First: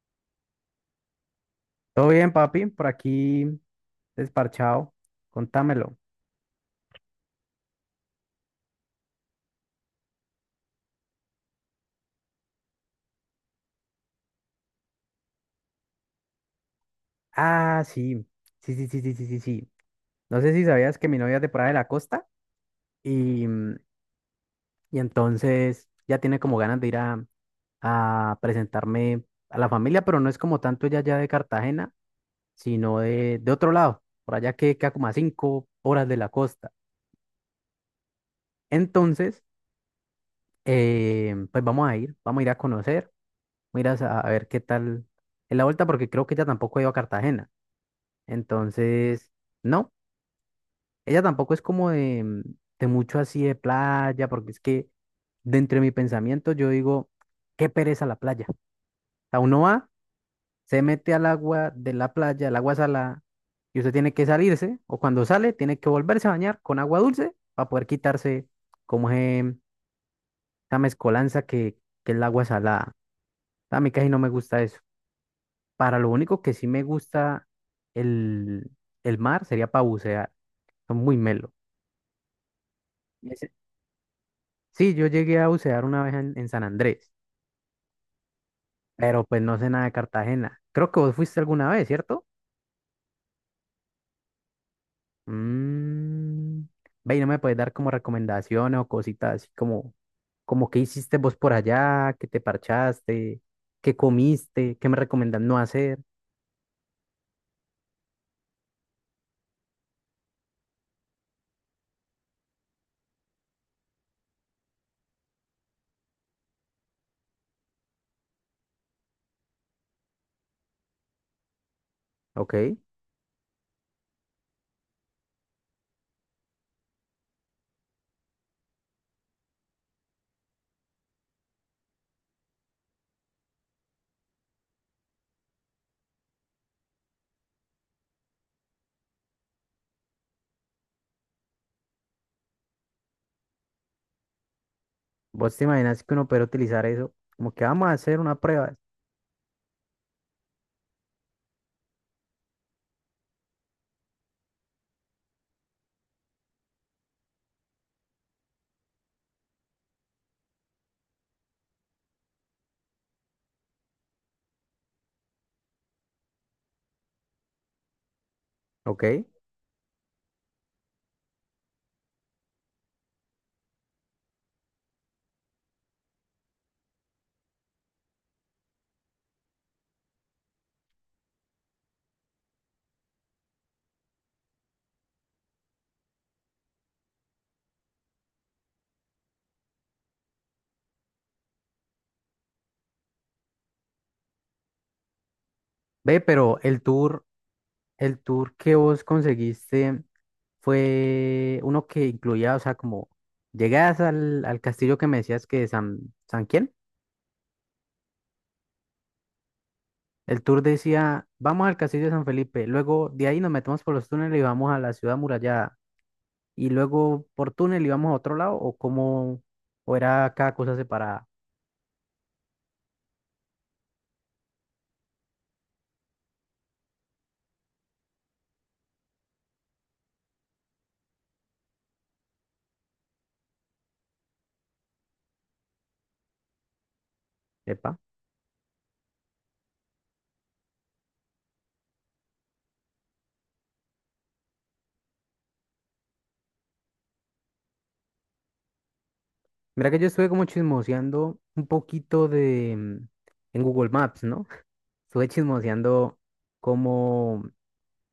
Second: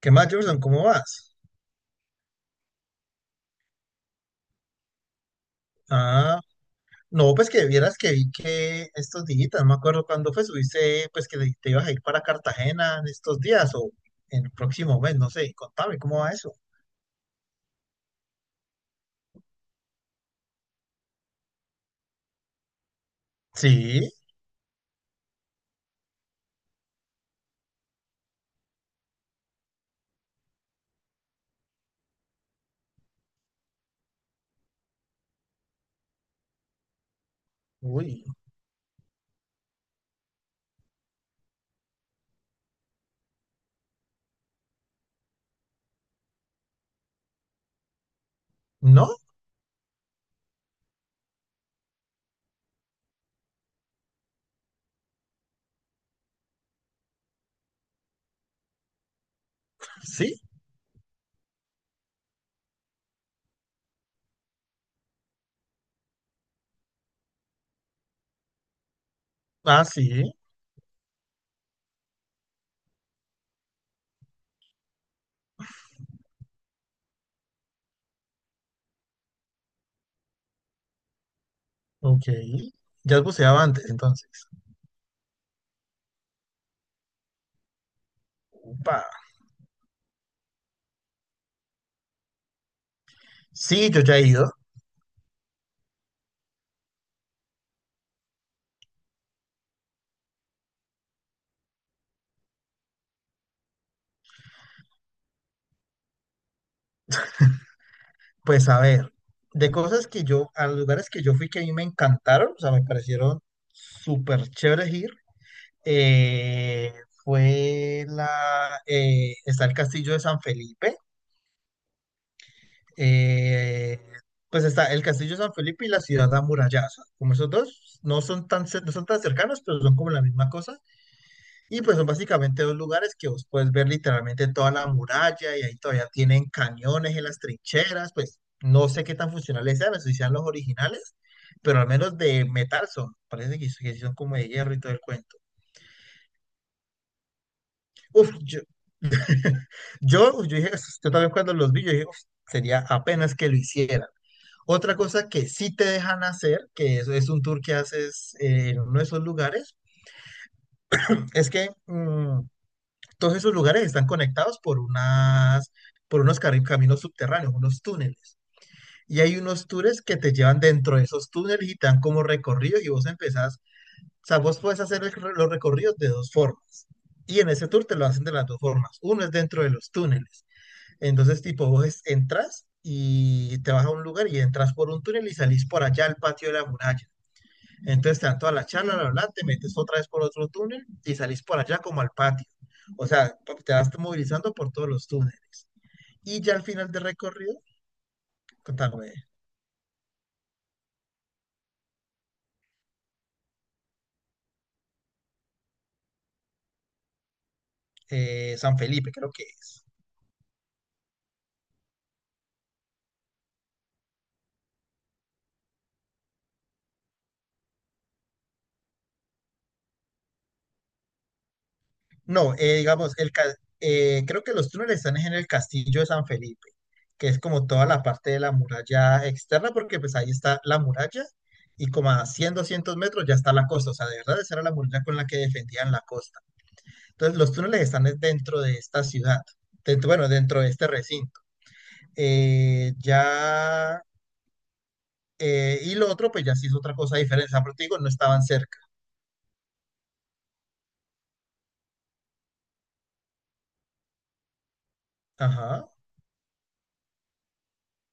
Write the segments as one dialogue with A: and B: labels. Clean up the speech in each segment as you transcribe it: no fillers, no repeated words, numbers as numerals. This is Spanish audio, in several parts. A: ¿Qué más, Jordan? ¿Cómo vas?
B: Todo bien, papi, por aquí desparchado. Contámelo.
A: Ah, no, pues que vieras que vi que estos días, no me acuerdo cuándo fue, subiste, pues que te ibas a ir para Cartagena en estos días o en el próximo mes, no sé, contame, ¿cómo va eso?
B: Ah, sí. Sí, sí, sí, sí, sí, sí, sí. No sé si sabías que mi novia es de por ahí de la costa y, mm,
A: Sí,
B: y entonces ya tiene como ganas de ir a presentarme a la familia, pero no es como tanto ella ya de Cartagena, sino de otro lado, por allá que queda como a 5 horas de la costa.
A: uy,
B: Entonces, pues vamos a ir a conocer, vamos a ir a, a ver qué tal es la vuelta, porque creo que ella tampoco ha ido a Cartagena.
A: ¿no?
B: Entonces, no, ella tampoco es como de mucho así de playa, porque es que dentro de mi pensamiento yo digo, qué pereza la playa. O sea, uno va,
A: Sí,
B: se mete al agua de la playa, el agua salada, y usted tiene que salirse, o cuando sale, tiene que volverse a bañar con agua dulce para poder quitarse como
A: ah, sí,
B: esa mezcolanza que es el agua salada. A mí casi no me gusta eso. Para lo único que sí me gusta el, el mar sería para bucear, son muy melo.
A: ok. ¿Ya has buceado antes, entonces?
B: Sí, yo llegué a bucear una vez en San Andrés,
A: Upa.
B: pero pues no sé nada de Cartagena. Creo que vos fuiste alguna vez, ¿cierto?
A: Sí, yo ya he ido.
B: Mm, ve, ¿y no me puedes dar como recomendaciones o cositas así como qué hiciste vos por allá, qué te parchaste, qué comiste, qué me recomendás no hacer?
A: Pues a ver, de cosas que yo, a los lugares que yo fui que a mí me encantaron, o sea, me parecieron súper chéveres ir. eh, Fue la, está el castillo de San Felipe.
B: ¿Ok?
A: eh, pues está el castillo de San Felipe y la ciudad amurallada, como esos dos no son tan, no son tan cercanos, pero son como la misma cosa, y pues son básicamente dos lugares que vos puedes ver literalmente toda la muralla, y ahí todavía tienen cañones en las trincheras. Pues no sé qué tan funcionales sean, no sé si sean los originales, pero al menos de metal son, parece que sí son como de hierro y todo el cuento.
B: Vos te imaginas que uno puede utilizar eso, como que vamos a hacer
A: Uf,
B: una prueba.
A: yo, yo dije, "Es- yo también cuando los vi, yo dije, "Uf, sería apenas que lo hicieran". Otra cosa que sí te dejan hacer, que eso es un tour que haces en uno de esos lugares, es que todos esos lugares están conectados por unas, por caminos subterráneos, unos túneles.
B: ¿Ok?
A: Y hay unos tours que te llevan dentro de esos túneles y te dan como recorrido y vos empezás, o sea, vos puedes hacer los recorridos de dos formas. Y en ese tour te lo hacen de las dos formas. Uno es dentro de los túneles. Entonces, tipo, vos entras y te vas a un lugar y entras por un túnel y salís por allá al patio de la muralla. Entonces te dan toda la charla, bla, bla, te metes otra vez por otro túnel y salís por allá como al patio. O sea, te vas movilizando por todos los túneles.
B: Ve,
A: Y ya
B: pero
A: al final del recorrido,
B: el tour que vos
A: contame.
B: conseguiste fue uno que incluía, o sea, como llegadas al castillo que me decías que San, ¿San quién?
A: San Felipe creo que es.
B: El tour decía, vamos al castillo de San Felipe, luego de ahí nos metemos por los túneles y vamos a la ciudad murallada, y luego por túnel íbamos a otro lado, ¿o cómo, o era cada cosa separada?
A: No, digamos, creo que los túneles están en el castillo de San Felipe, que es como toda la parte de la muralla externa, porque pues ahí está la muralla y como a 100, 200 metros ya está la costa, o sea, de verdad esa era la muralla con la que defendían la costa. Entonces los túneles
B: ¿Epa?
A: están es dentro de esta ciudad, dentro, bueno, dentro de este recinto. Eh, ya, y lo otro pues ya sí es otra cosa diferente, o sea, pero te digo, no estaban cerca.
B: Mira que yo estuve como chismoseando un poquito de en Google Maps, ¿no? Estuve
A: Ajá,
B: chismoseando cómo,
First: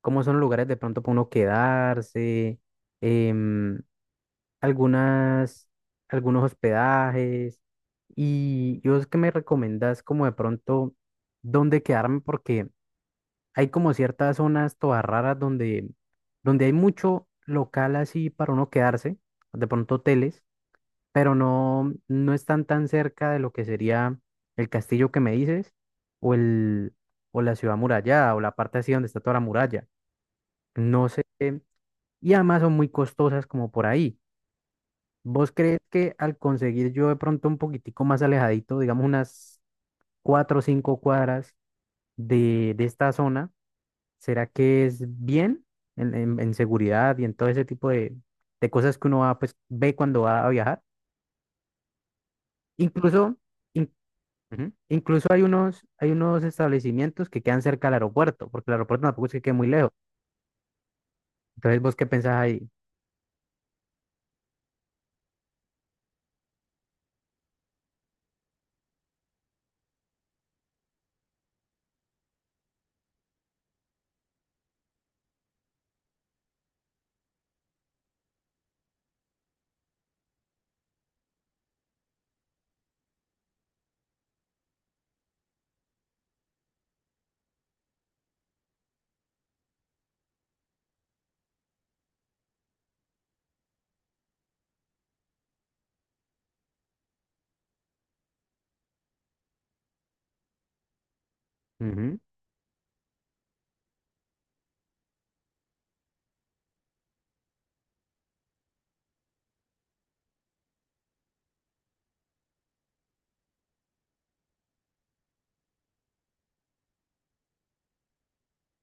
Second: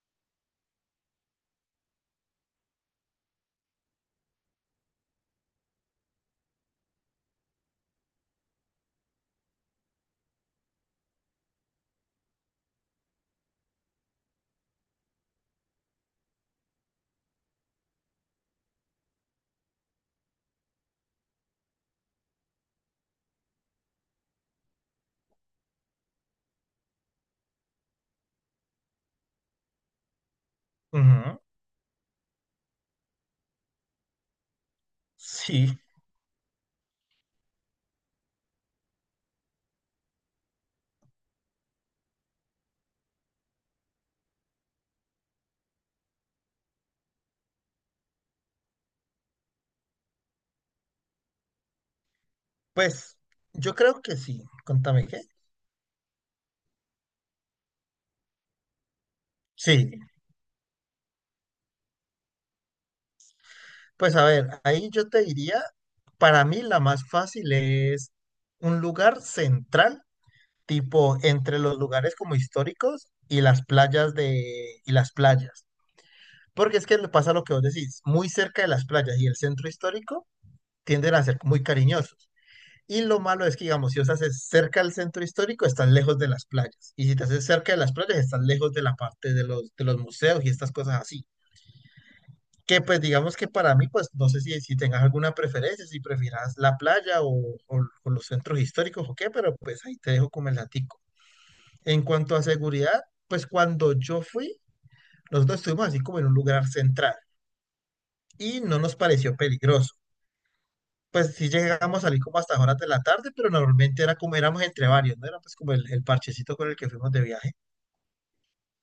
B: cómo son los lugares de pronto para uno quedarse, em, algunas, algunos hospedajes. Y vos que me recomendás como de pronto dónde quedarme, porque hay como ciertas zonas todas raras donde hay mucho local así para uno quedarse, de pronto hoteles, pero no, no están tan cerca de lo que sería el castillo que me dices, o el, o la ciudad amurallada o la parte así donde está toda la muralla. No sé,
A: ujú,
B: y además son muy costosas como por ahí. ¿Vos crees
A: sí,
B: que al conseguir yo de pronto un poquitico más alejadito, digamos unas 4 o 5 cuadras de esta zona, será que es bien en seguridad y en todo ese tipo de cosas que uno va, pues, ve cuando va a viajar?
A: pues
B: Incluso...
A: yo creo que sí,
B: Ujú.
A: contame qué.
B: Incluso hay unos establecimientos que quedan cerca del aeropuerto, porque el aeropuerto tampoco es que quede muy lejos.
A: Sí.
B: Entonces, ¿vos qué pensás ahí?
A: Pues a ver, ahí yo te diría, para mí la más fácil es un lugar central, tipo entre los lugares como históricos y las playas, porque es que le pasa lo que vos decís, muy cerca de las playas y el centro histórico tienden a ser muy cariñosos. Y lo malo es que, digamos, si os haces cerca del centro histórico, estás lejos de las playas. Y si te haces cerca de las playas, estás lejos de la parte de los, museos y estas cosas así. Que pues digamos que para mí, pues no sé si, si tengas alguna preferencia, si prefieras la playa o, o los centros históricos o qué, pero pues ahí te dejo como el latico. En
B: Ujú.
A: cuanto a seguridad, pues cuando yo fui, nosotros estuvimos así como en un lugar central y no nos pareció peligroso. Pues sí llegamos a salir como hasta horas de la tarde, pero normalmente era como éramos entre varios, ¿no? Era pues como el parchecito con el que fuimos de viaje.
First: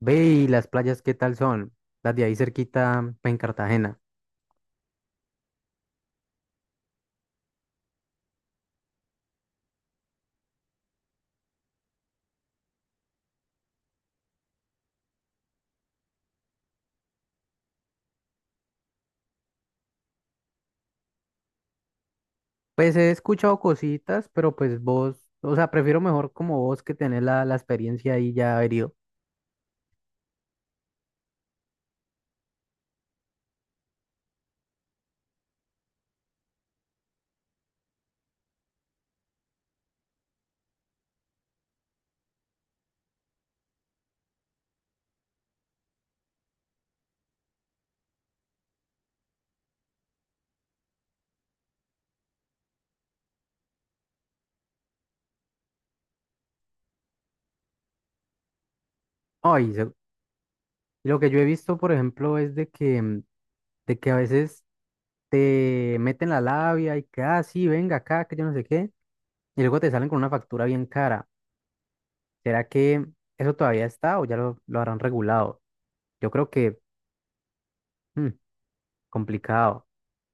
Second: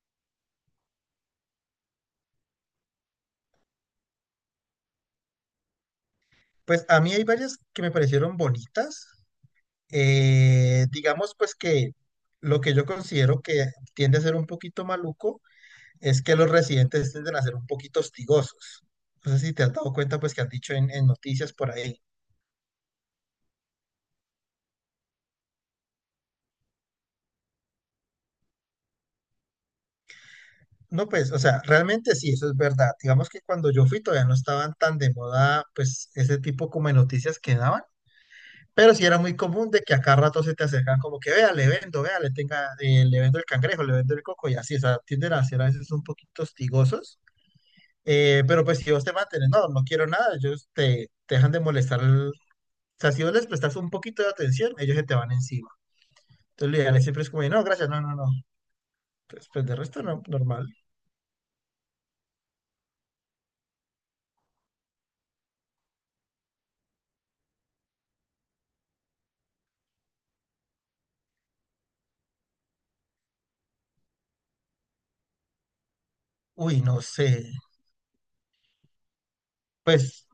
B: Ve, y las playas, ¿qué tal son? Las de ahí cerquita, pues, en Cartagena.
A: Pues a mí hay varias que me parecieron bonitas. Digamos pues que lo que yo considero que tiende a ser un poquito maluco es que los residentes tienden a ser un poquito hostigosos. No sé si te has dado cuenta pues que han dicho en noticias por ahí.
B: Pues he escuchado cositas, pero pues vos, o sea, prefiero mejor como vos que tener la experiencia ahí ya herido.
A: No, pues, o sea, realmente sí, eso es verdad. Digamos que cuando yo fui todavía no estaban tan de moda pues ese tipo como de noticias que daban, pero sí era muy común de que a cada rato se te acercan como que, vea, le vendo, vea, le tenga, le vendo el cangrejo, le vendo el coco y así, o sea, tienden a ser a veces un poquito hostigosos. Pero pues si vos te mantienes, no, no quiero nada, ellos te dejan de molestar. O sea, si vos les prestas un poquito de atención, ellos se te van encima. Entonces lo ideal es siempre es como, no, gracias, no, no, no. Pues
B: Ay,
A: de resto no, normal.
B: lo que yo he visto, por ejemplo, es de que a veces te meten la labia y que, ah, sí, venga acá, que yo no sé qué, y luego te salen con una factura bien cara. ¿Será que eso todavía está o ya lo habrán regulado? Yo creo que
A: Uy, no sé.
B: mm, complicado.
A: Pues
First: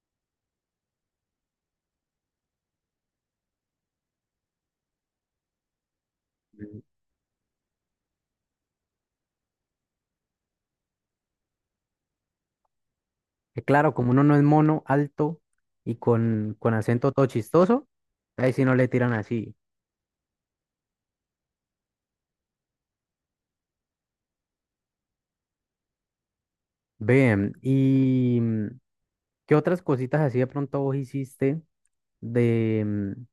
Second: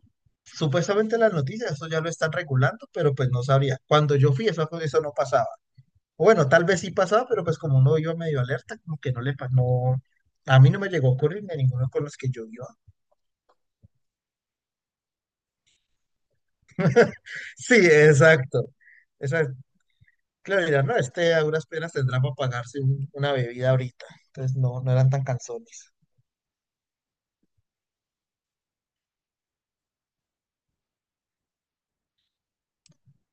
A: supuestamente las noticias, eso ya lo están regulando, pero pues no sabría. Cuando yo fui, eso no pasaba. O bueno, tal vez
B: Mm,
A: sí pasaba, pero pues como uno iba medio alerta, como que no le pasó. No, a mí no me llegó a ocurrir ni a ninguno con los que yo iba.
B: que claro, como uno no es mono, alto y con acento todo
A: Sí,
B: chistoso, ahí sí
A: exacto.
B: no le tiran así.
A: Exacto. Claro, mira, no, este a duras penas tendrá para pagarse una bebida ahorita. Entonces no, no eran tan cansones.
B: Bien, ¿y qué otras cositas así de pronto vos hiciste, de mm,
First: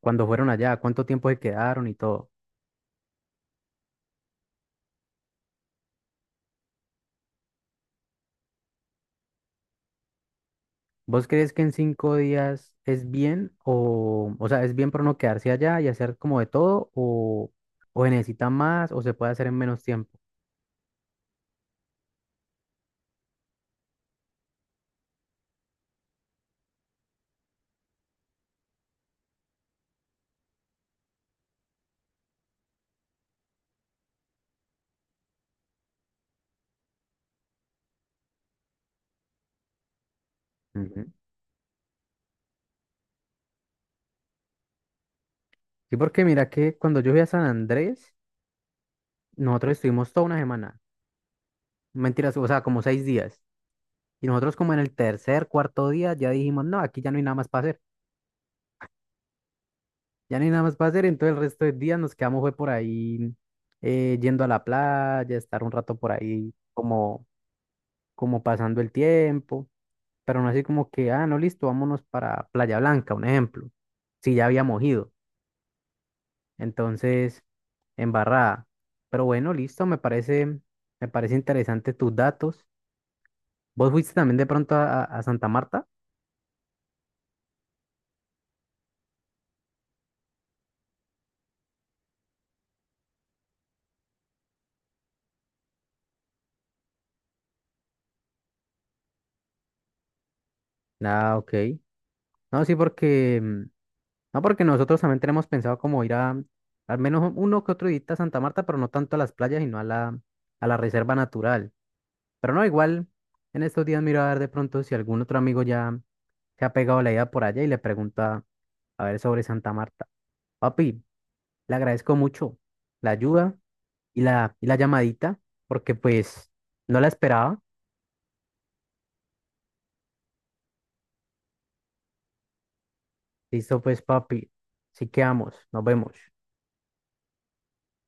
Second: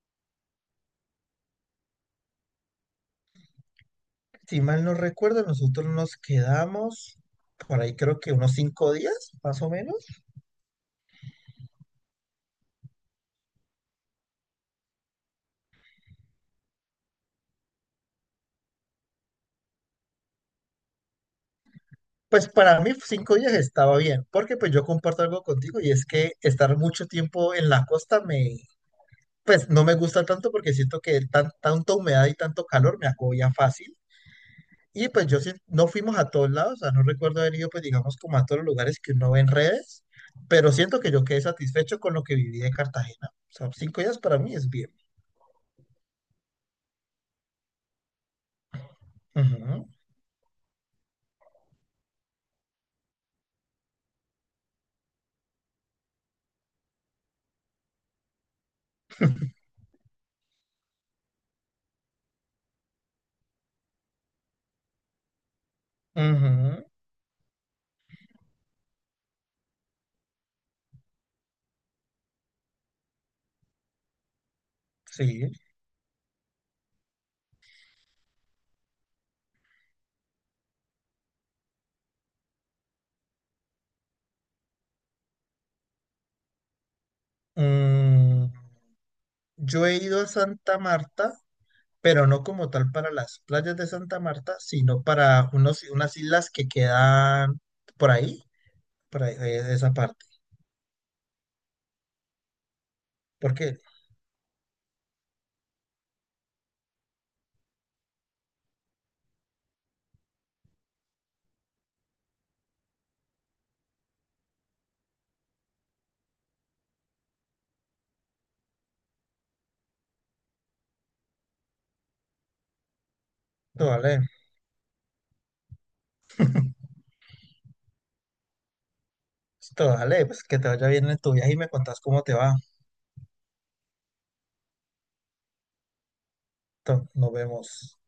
B: cuando fueron allá? ¿Cuánto tiempo se quedaron y todo?
A: Si mal no recuerdo, nosotros nos quedamos por ahí creo que unos 5 días, más o menos.
B: ¿Vos crees que en 5 días es bien o sea, es bien para no quedarse allá y hacer como de todo, o se necesita más o se puede hacer en menos tiempo?
A: Pues para mí 5 días estaba bien, porque pues yo comparto algo contigo y es que estar mucho tiempo en la costa pues no me gusta tanto porque siento que tanta humedad y tanto calor me agobia fácil. Y pues yo sí, no fuimos a todos lados, o sea, no recuerdo haber ido, pues digamos, como a todos los lugares que uno ve en redes, pero siento
B: Ujú.
A: que yo quedé satisfecho con lo que viví de Cartagena. O sea, 5 días para mí es bien.
B: Sí, porque mira que cuando yo fui a San Andrés, nosotros
A: Ujú,
B: estuvimos toda una semana, mentiras, o sea, como 6 días. Y nosotros como en el tercer, cuarto día ya dijimos, no, aquí ya no hay nada más para hacer, ya no hay nada más para hacer, entonces el resto de días nos quedamos fue por ahí, yendo a la playa, estar un rato por ahí
A: ujú,
B: como, como pasando el tiempo. Pero no así como que, ah, no, listo, vámonos para Playa Blanca, un ejemplo, si ya habíamos ido,
A: sí.
B: entonces, embarrada. Pero bueno, listo, me parece interesante tus datos. ¿Vos fuiste también de pronto a Santa Marta?
A: Mm, yo he ido a Santa Marta, pero no como tal para las playas de Santa Marta, sino para unos, unas islas que quedan por ahí, por ahí, esa parte.
B: Ah, ok. No, sí, porque,
A: Porque,
B: no, porque nosotros también tenemos pensado como ir al menos uno que otro día a Santa Marta, pero no tanto a las playas, sino a la reserva natural. Pero no, igual, en estos días miro a ver de pronto si algún otro amigo ya se ha pegado la idea por allá y le pregunta a ver sobre Santa Marta. Papi, le agradezco mucho la ayuda
A: esto
B: y
A: vale,
B: y la llamadita, porque pues no la esperaba.
A: esto vale, pues que te vaya bien en tu viaje y me contás cómo te va.
B: Listo, pues, papi. Así quedamos. Nos vemos.
A: Entonces, nos vemos.